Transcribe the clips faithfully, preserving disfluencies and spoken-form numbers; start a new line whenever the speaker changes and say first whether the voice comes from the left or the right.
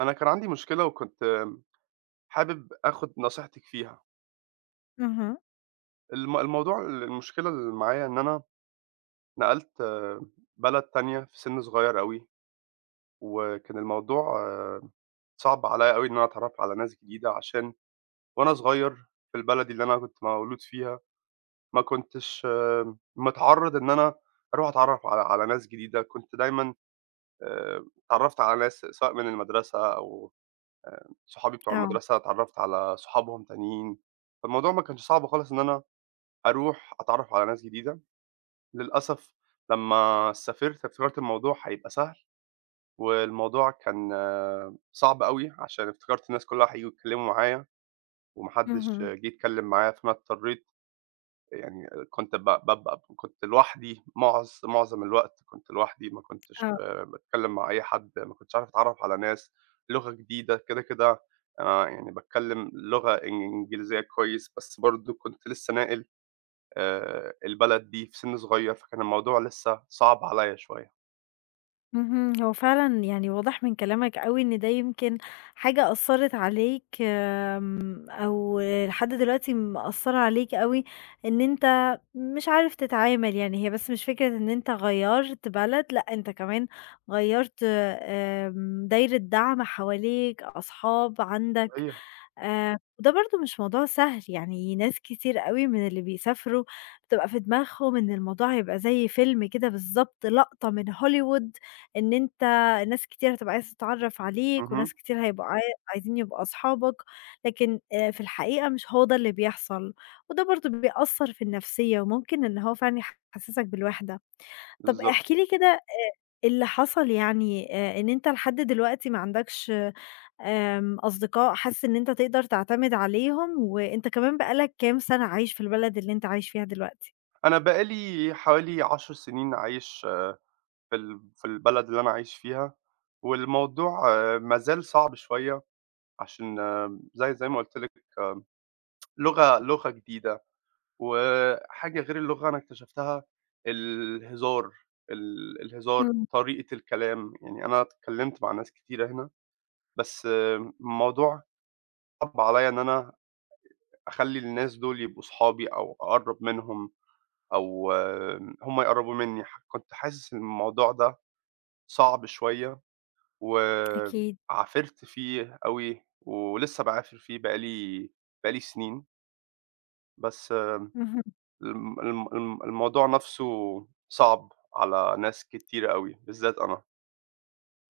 right: أنا كان عندي مشكلة وكنت آمم، حابب آخُد نصيحتِك فيها.
left: اهم.
right: الم الموضوع ال المشكلة اللي معايا إن أنا نقلت آه، بلد تانية في سِن صغير أوي، وكان الموضوع آه، صعب عليّا أوي إن أنا أتعرّف على ناس جديدة، عشان وأنا صغير في البلد اللي أنا كنت مولود فيها، ما كنتش آه، متعرّض إن أنا أروح أتعرّف على على ناس جديدة، كنت دايمًا آآ، اتعرّفت على ناس سواء من المدرسة أو صحابي بتوع
left: آه.
right: المدرسة، اتعرّفت على صحابهم تانيين، فالموضوع ما كانش صعب خالص إن أنا أروح أتعرّف على ناس جديدة. للأسف لمّا سافرت افتكرت الموضوع هيبقى سهل، والموضوع كان آه، صعب أوي، عشان افتكرت الناس كلّها هييجوا يتكلّموا معايا، وما حدّش
left: اهم.
right: جِه يتكلّم معايا، فأنا اضطريت، يعني كنت ب بابقى كنت لوحدي معظ معظم الوقت، كنت لوحدي، ما كنتش
left: آه.
right: باتكلّم مع أي حد، ما كنتش عارف أتعرّف على ناس، لغة جديدة كده، كده أنا يعني باتكلّم لغة إن- إنجليزية كويس، بس برضه كنت لسه ناقل. آآ البلد دي في سِن صغير، فكان الموضوع لسه صعب عليّا شوية.
left: اهم. هو فعلًا يعني واضح من كلامك أوي إن ده يمكن حاجة أثّرت عليك آمم، أو لحد دلوقتي مأثّرة عليك أوي إن أنت مش عارف تتعامل، يعني هي بس مش فكرة إن أنت غيّرت بلد، لأ أنت كمان غيّرت آمم، دايرة دعم حواليك، أصحاب عندك
right: صحيح.
left: آآ، وده برضه مش موضوع سهل، يعني ناس كتير أوي من اللي بيسافروا بتبقى في دماغهم إن الموضوع هيبقى زي فيلم كده بالضبط، لقطة من هوليوود إن أنت ناس كتير هتبقى عايزة تتعرّف عليك،
right: اهم،
left: وناس كتير هيبقوا عاي عايزين يبقوا أصحابك، لكن آآ، في الحقيقة مش هو ده اللي بيحصل، وده برضه بيأثّر في النفسية، وممكن إن هو فعلًا يحسّسك بالوحدة. طَب
right: بالضبط.
left: احكِ لي كده اللي حصل يعني آآ، إن أنت لحد دلوقتي ما عندكش آمم، أصدقاء حاسس إن أنت تقدر تعتمد عليهم، وأنت كمان بقى لك كام سنة عايش في البلد اللي أنت عايش فيها دلوقتي؟
right: أنا بقى لي حوالي 10 سنين عايش آه، في ال في البلد اللي أنا عايش فيها، والموضوع آه، ما زال صعب شوية، عشان آه، زي زي ما قُلت لِك لغة لغة جديدة، وحاجة غير اللغة أنا اكتشفتها الهزار، ال الهزار،
left: إمم،
right: طريقة الكلام، يعني أنا اتكلمت مع ناس كتيرة هنا، بس آه، الموضوع صعب عليّا إن أنا أخلّي الناس دول يبقوا صحابي أو أقرّب منهم أو آمم، هم يقرّبوا منّي، ح كنت حاسس إن الموضوع ده صعب شوية،
left: أكيد.
right: وعافرت فيه أوي ولسه باعافر فيه، بقى لي بقى لي سنين، بس آه،
left: اهم.
right: الم الم الم الموضوع نَفْسه صعب على ناس كتيرة أوي، بالذات أنا.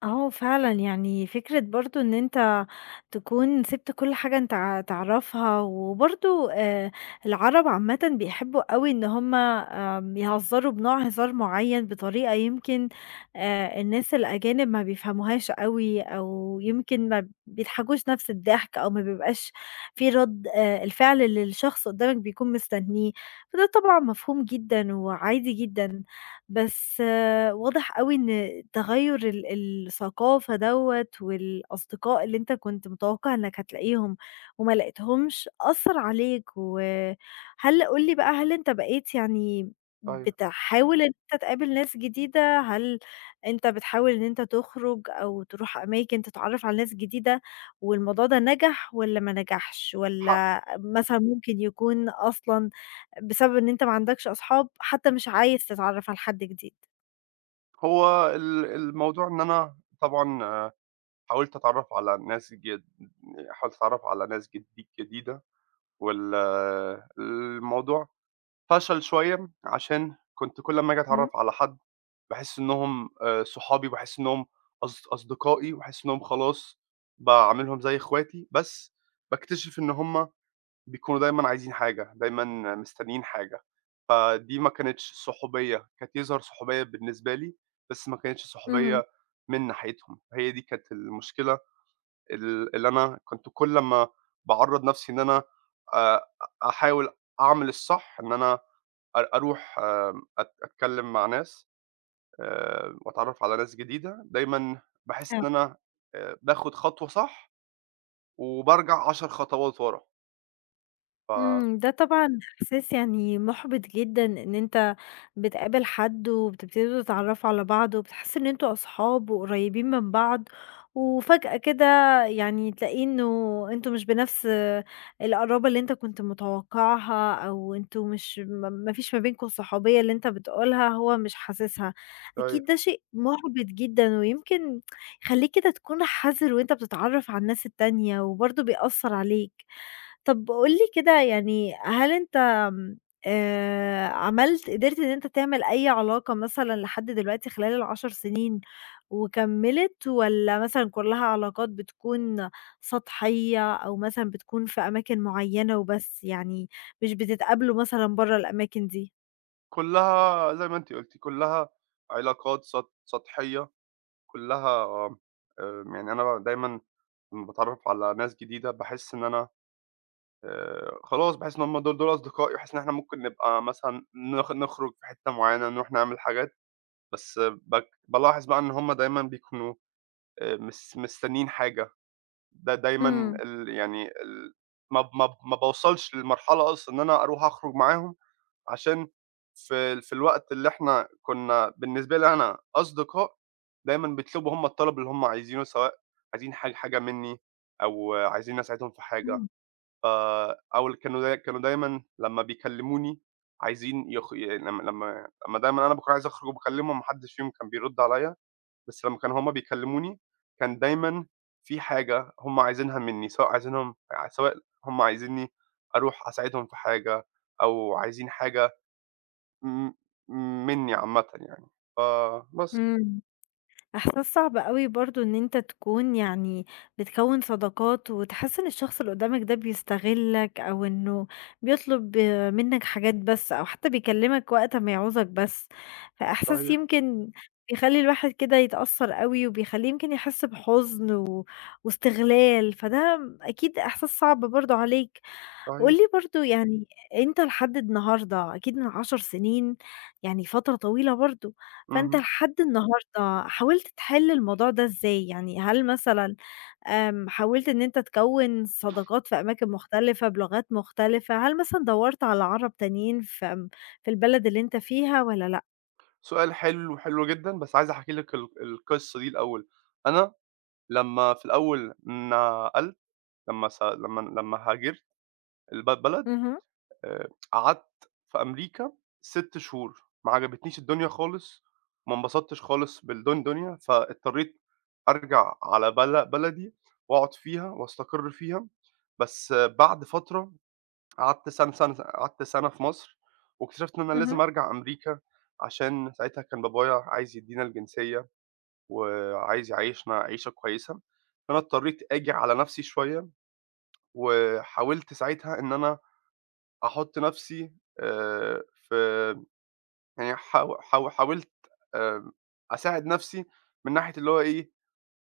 left: آه فعلًا، يعني فكرة برضه إن أنت تكون سِبت كل حاجة أنت ع تعرفها، وبرضه آآ العرب عامةً بيحبوا أوي إن هُم آمم يهزّروا بنوع هزار معيّن بطريقة يمكن آآ الناس الأجانب ما بيفهموهاش أوي، أو يمكن ما بيضحكوش نَفْس الضحك، أو ما بيبقاش في رَد آآ الفعل اللي الشخص قدّامك بيكون مستنيه، فده طبعًا مفهوم جدًا وعادي جدًا. بس آه، واضح أوي إن تغيُّر ال الثقافة دوّة والأصدقاء اللي أنت كنت متوقِّع إنّك هتلاقيهم وما لقيتهمش، أثّر عليك وهل قُل لي بقى هل أنت بقيت يعني
right: أيوه.
left: بتحاول إن أنت تقابل ناس جديدة، هل أنت بتحاول إن أنت تخرُج أو تروح أماكن تتعرّف على ناس جديدة والموضوع ده نجح والّا ما نجحش
right: حق،
left: والّا مثلًا ممكن يكون أصلًا بسبب إن أنت ما عندكش أصحاب، حتى مش عايز تتعرّف على حد جديد.
right: هو ال الموضوع إن أنا طبعًا آه، حاولت أتعرّف على ناس جد حاولت أتعرّف على ناس جد جديدة. وال الموضوع فشل شوية، عشان كنت كل أمّا آجي أتعرّف
left: إمم،
right: على حد باحس إنّهم آآ صحابي، باحس إنّهم أص أصدقائي، وباحس إنّهم خلاص باعاملهم زي إخواتي، بس باكتشف إن هم بيكونوا دايمًا عايزين حاجة، دايمًا مستنيين حاجة، فدي ما كانتش صحوبية، كانت يظهر صحوبية بالنسبة لي، بس ما كانتش
left: اهم.
right: صحوبية من ناحيتهم، هي دي كانت المشكلة، ال اللي أنا كنت كل أمّا باعرّض نَفْسي إن أنا آآ أحاول أعمل الصح، إن أنا أر أروح آمم أت أتكلّم مع ناس آآ وأتعرّف على ناس جديدة، دايمًا باحس إن أنا آآ باخُد خطوة صح وبارجع 10 خطوات ورا. ف
left: إمم، ده طبعًا إحساس يعني مُحبِط جدًا إن أنت بتقابل حد وبتبتدوا تتعرّفوا على بعض وبتحسّوا إن أنتم أصحاب وقريّبين من بعض، وفجأة كده يعني تلاقيه إنه أنتم مش بنَفْس القرابة اللي أنت كنت متوقّعها أو أنتم مش ما ما فيش ما بينكم الصحوبية اللي أنت بتقولها هو مش حاسسها، أكيد ده
right: أيوه.
left: شيء مُحبِط جدًا ويمكن يخلّيك كده تكون حذر وأنت بتتعرّف على الناس التانية وبرضه بيأثّر عليك. طب قُل لي كده يعني هل أنت آمم، آآ، عملت قدرت إن أنت تعمل أي علاقة مثلًا لحد دلوقتي خلال العشر سنين وكمّلت والّا مثلًا كلّها علاقات بتكون سطحية أو مثلًا بتكون في أماكن معيّنة وبس، يعني مش بتتقابلوا مثلًا برّه الأماكن دي؟
right: كُلّها زي ما أنتِ قُلتِ، كُلّها علاقات سط سطحية، كُلّها آمم آمم، يعني أنا دايمًا لمّا باتعرّف على ناس جديدة باحس إن أنا آآ خلاص باحس إن هُم دول دول أصدقائي، باحس إن إحنا ممكن نبقى مثلًا نخ نخرج في حتة معيّنة، نروح نعمل حاجات، بس باك بالاحظ بقى إن هُم دايمًا بيكونوا آآ مس مستنّيين حاجة، د دايمًا
left: إمم،
right: ال يعني ال ما ب ما ب ما باوصلش للمرحلة أصلًا إن أنا أروح أخرج معاهم، عشان في في الوقت اللي إحنا كنا بالنسبة لي أنا أصدقاء، دايمًا بيطلبوا هُم الطلب اللي هُم عايزينه، سواء عايزين حاج حاجة منّي أو عايزينّي أساعدهم في حاجة.
left: إمم.
right: ف أول كانوا داي كانوا دايمًا لمّا بيكلّموني عايزين يخ يعني لمّا لمّا لمّا دايمًا أنا باكون عايز أخرج وباكلّمهم ما حدّش فيهم كان بيرُد عليّا، بس لمّا كانوا هُم بيكلّموني كان دايمًا في حاجة هُم عايزينها منّي، سواء عايزينهم، سواء هُم عايزينّي أروح أساعدهم في حاجة أو عايزين حاجة م منّي عامةً يعني. فبس.
left: إمم. إحساس صعب أوي برضه إن أنت تكون يعني بتكوّن صداقات وتحس إن الشخص اللي قدّامك ده بيستغلّك أو إنه بيطلب منّك حاجات بس أو حتّى بيكلّمك وقت أمّا يعوزك بس، فإحساس
right: صحيح،
left: يمكن بيخلّي الواحد كده يتأثّر أوي وبيخلّيه يمكن يحس بحُزن و واستغلال، فده أكيد إحساس صعب برضه عليك. قُل
right: صحيح.
left: لي برضه يعني أنت لحد النهارده أكيد من عشر سنين يعني فترة طويلة برضه، فأنت
right: اهم.
left: لحد النهارده حاولت تحِل الموضوع ده إزاي؟ يعني هل مثلًا آمم، حاولت إن أنت تكوِّن صداقات في أماكن مختلفة، بلغات مختلفة، هل مثلًا دَوّرت على عرب تانيين في آمم، في البلد اللي أنت فيها والّا لأ؟
right: سؤال حلو، حلو جدًا، بس عايز أحكي لِك ال القصة دي الأول. أنا لمّا في الأول نقلت لمّا س لمّا لمّا هاجرت الب البلد،
left: اهم،
right: آآ، قعدت في أمريكا 6 شهور، ما عجبتنيش الدنيا خالص، ما انبسطتش خالص بالدون دنيا، فاضطريت أرجع على بل بلدي وأقعد فيها وأستقر فيها، بس آه، بعد فترة قعدت سنة سنة قعدت سنة في مصر، واكتشفت إن أنا
left: اهم،
right: لازم أرجع أمريكا، عشان ساعتها كان بابايا عايز يدّينا الجنسية، وعايز يعيّشنا عيشة كويسة، فأنا اضطريت آجي على نَفْسي شوية، وحاولت ساعتها إن أنا أحُط نَفْسي آآ في يعني حاو حاو حاولت آمم أساعد نَفْسي من ناحية اللي هو إيه،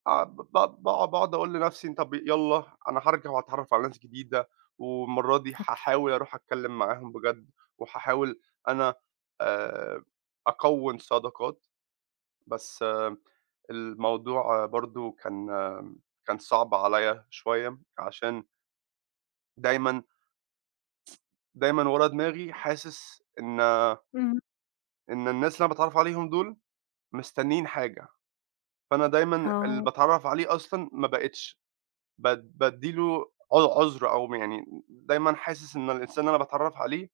right: آه ب ب باقعد باقعد أقول لنَفْسي، طَب يالّا أنا هارجع وهاتعرّف على ناس جديدة، والمرّة دي
left: أوكي.
right: هاحاول أروح أتكلّم معاهم بجد، وهاحاول أنا آآ أكوّن صداقات، بس الموضوع برضه كان كان صعب عليَّ شوية، عشان دايمًا دايمًا ورا دماغي حاسس إن
left: اهم،
right: إن الناس اللي أنا باتعرّف عليهم دول مستنّيين حاجة، فأنا دايمًا اللي
left: آه.
right: باتعرّف عليه أصلًا ما بقيتش باد بادّي له ع عُذر أو م يعني دايمًا حاسس إن الإنسان اللي أنا باتعرّف عليه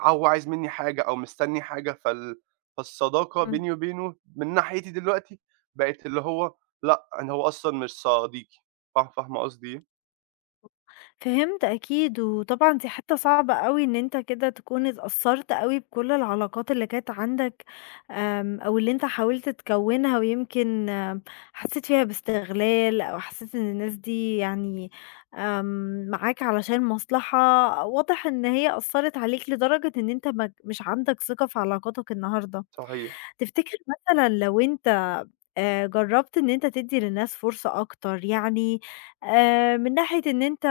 right: هو عايز منّي حاجة أو مستنّي حاجة، فال فالصداقة
left: إمم.
right: بيني وبينه من ناحيتي دلوقتي بقت اللي هو لأ، إن هو أصلًا مش صديقي. فا فاهمة قصدي إيه؟
left: فهمت أكيد، وطبعًا دي حتّة صعبة أوي إن أنت كده تكون اتأثّرت أوي بكل العلاقات اللي كانت عندك، آمم، أو اللي أنت حاولت تكوّنها ويمكن أم، حسّيت فيها باستغلال أو حسّيت إن الناس دي يعني آمم، معاك علشان مصلحة، واضح إن هي أثّرت عليك لدرجة إن أنت مك مش عندك ثقة في علاقاتك النهارده.
right: صحيح.
left: تفتكر مثلًا لو أنت آآ جرّبت إن أنت تدّي للناس فرصة أكتر، يعني آآ من ناحية إن أنت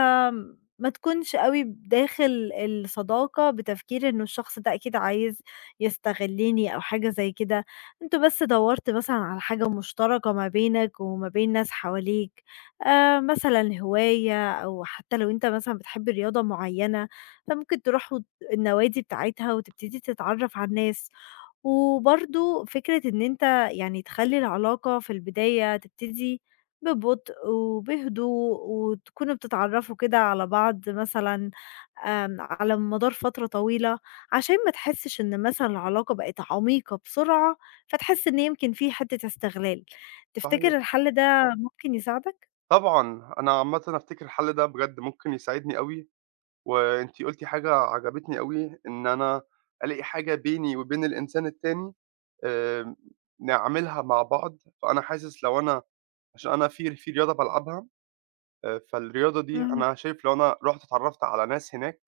left: ما تكونش أوي داخل الصداقة بتفكير إنه الشخص ده أكيد عايز يستغلّني أو حاجة زي كده، أنت بس دوّرت مثلًا على حاجة مشتركة ما بينك وما بين ناس حواليك، آآ مثلًا هواية أو حتى لو أنت مثلًا بتحب رياضة معيّنة، فممكن تروحوا النوادي بتاعتها وتبتدي تتعرّف على الناس. وبرضه فكرة إن أنت يعني تخلّي العلاقة في البداية تبتدي ببطء وبهدوء وتكونوا بتتعرّفوا كده على بعض مثلًا آمم على مدار فترة طويلة، عشان ما تحسّش إن مثلًا العلاقة بقت عميقة بسرعة، فتحس إن يمكن في حتّة استغلال.
right: صحيح.
left: تفتكر الحل ده ممكن يساعدك؟
right: طبعًا. أنا عامةً أفتكر الحل ده بجد ممكن يساعدني أوي، وأنتِ قُلتِ حاجة عجبتني أوي، إن أنا ألاقي حاجة بيني وبين الإنسان التاني آمم نعملها مع بعض. فأنا حاسس، لو أنا عشان أنا في في رياضة بالعبها، آآ فالرياضة دي
left: اهم،
right: أنا شايف لو أنا رُحت اتعرّفت على ناس هناك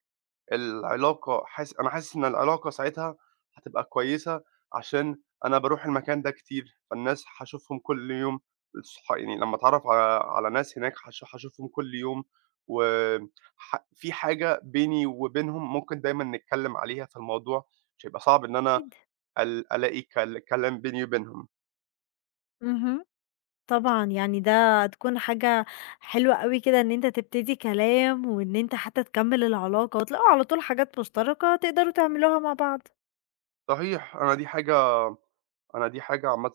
right: العلاقة حاس أنا حاسس إن العلاقة ساعتها هتبقى كويسة، عشان أنا باروح المكان ده كتير، فالناس هاشوفهم كل يوم، الصح يعني لمّا أتعرّف على على ناس هناك هاش هاشوفهم كل يوم، وح في حاجة بيني وبينهم ممكن دايمًا نتكلّم عليها، فالموضوع مش هيبقى صعب إن أنا
left: أكيد.
right: ال ألاقي كل كلام بيني وبينهم.
left: اهم. طبعًا، يعني ده هتكون حاجة حلوة أوي كده إن أنت تبتدي كلام وإن أنت حتى تكمّل العلاقة وتلاقوا على طول حاجات مشتركة تقدروا تعملوها مع بعض.
right: صحيح. أنا دي حاجة أنا دي حاجة عامةً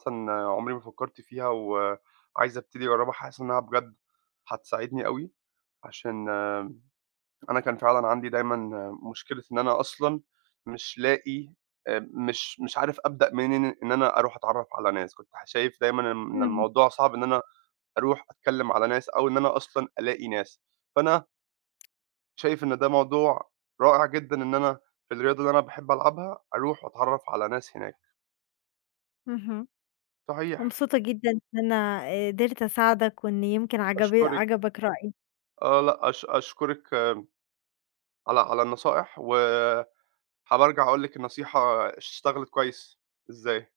right: عمري ما فكّرت فيها، وعايز أبتدي أجرّبها، حاسس إنها بجد هتساعدني أوي، عشان أنا كان فعلًا عندي دايمًا مشكلة إن أنا أصلًا مش لاقي، آآ مش مش عارف أبدأ منين إن أنا أروح أتعرّف على ناس، كنت ح شايف دايمًا إن
left: اهم،
right: الموضوع صعب إن أنا أروح أتكلّم على ناس أو إن أنا أصلًا ألاقي ناس، فأنا شايف إن ده موضوع رائع جدًا إن أنا في الرياضة اللي أنا باحب ألعبها أروح وأتعرّف على ناس هناك.
left: اهم.
right: صحيح.
left: مبسوطة جدًا إن أنا آه، قدرت أساعدك وإن يمكن عجب
right: أشكرِك.
left: عجبك رأيي.
right: آه، لأ أش أشكرِك على على النصائح، وهابقى أرجع أقول لِك النصيحة اشتغلت كويس إزاي.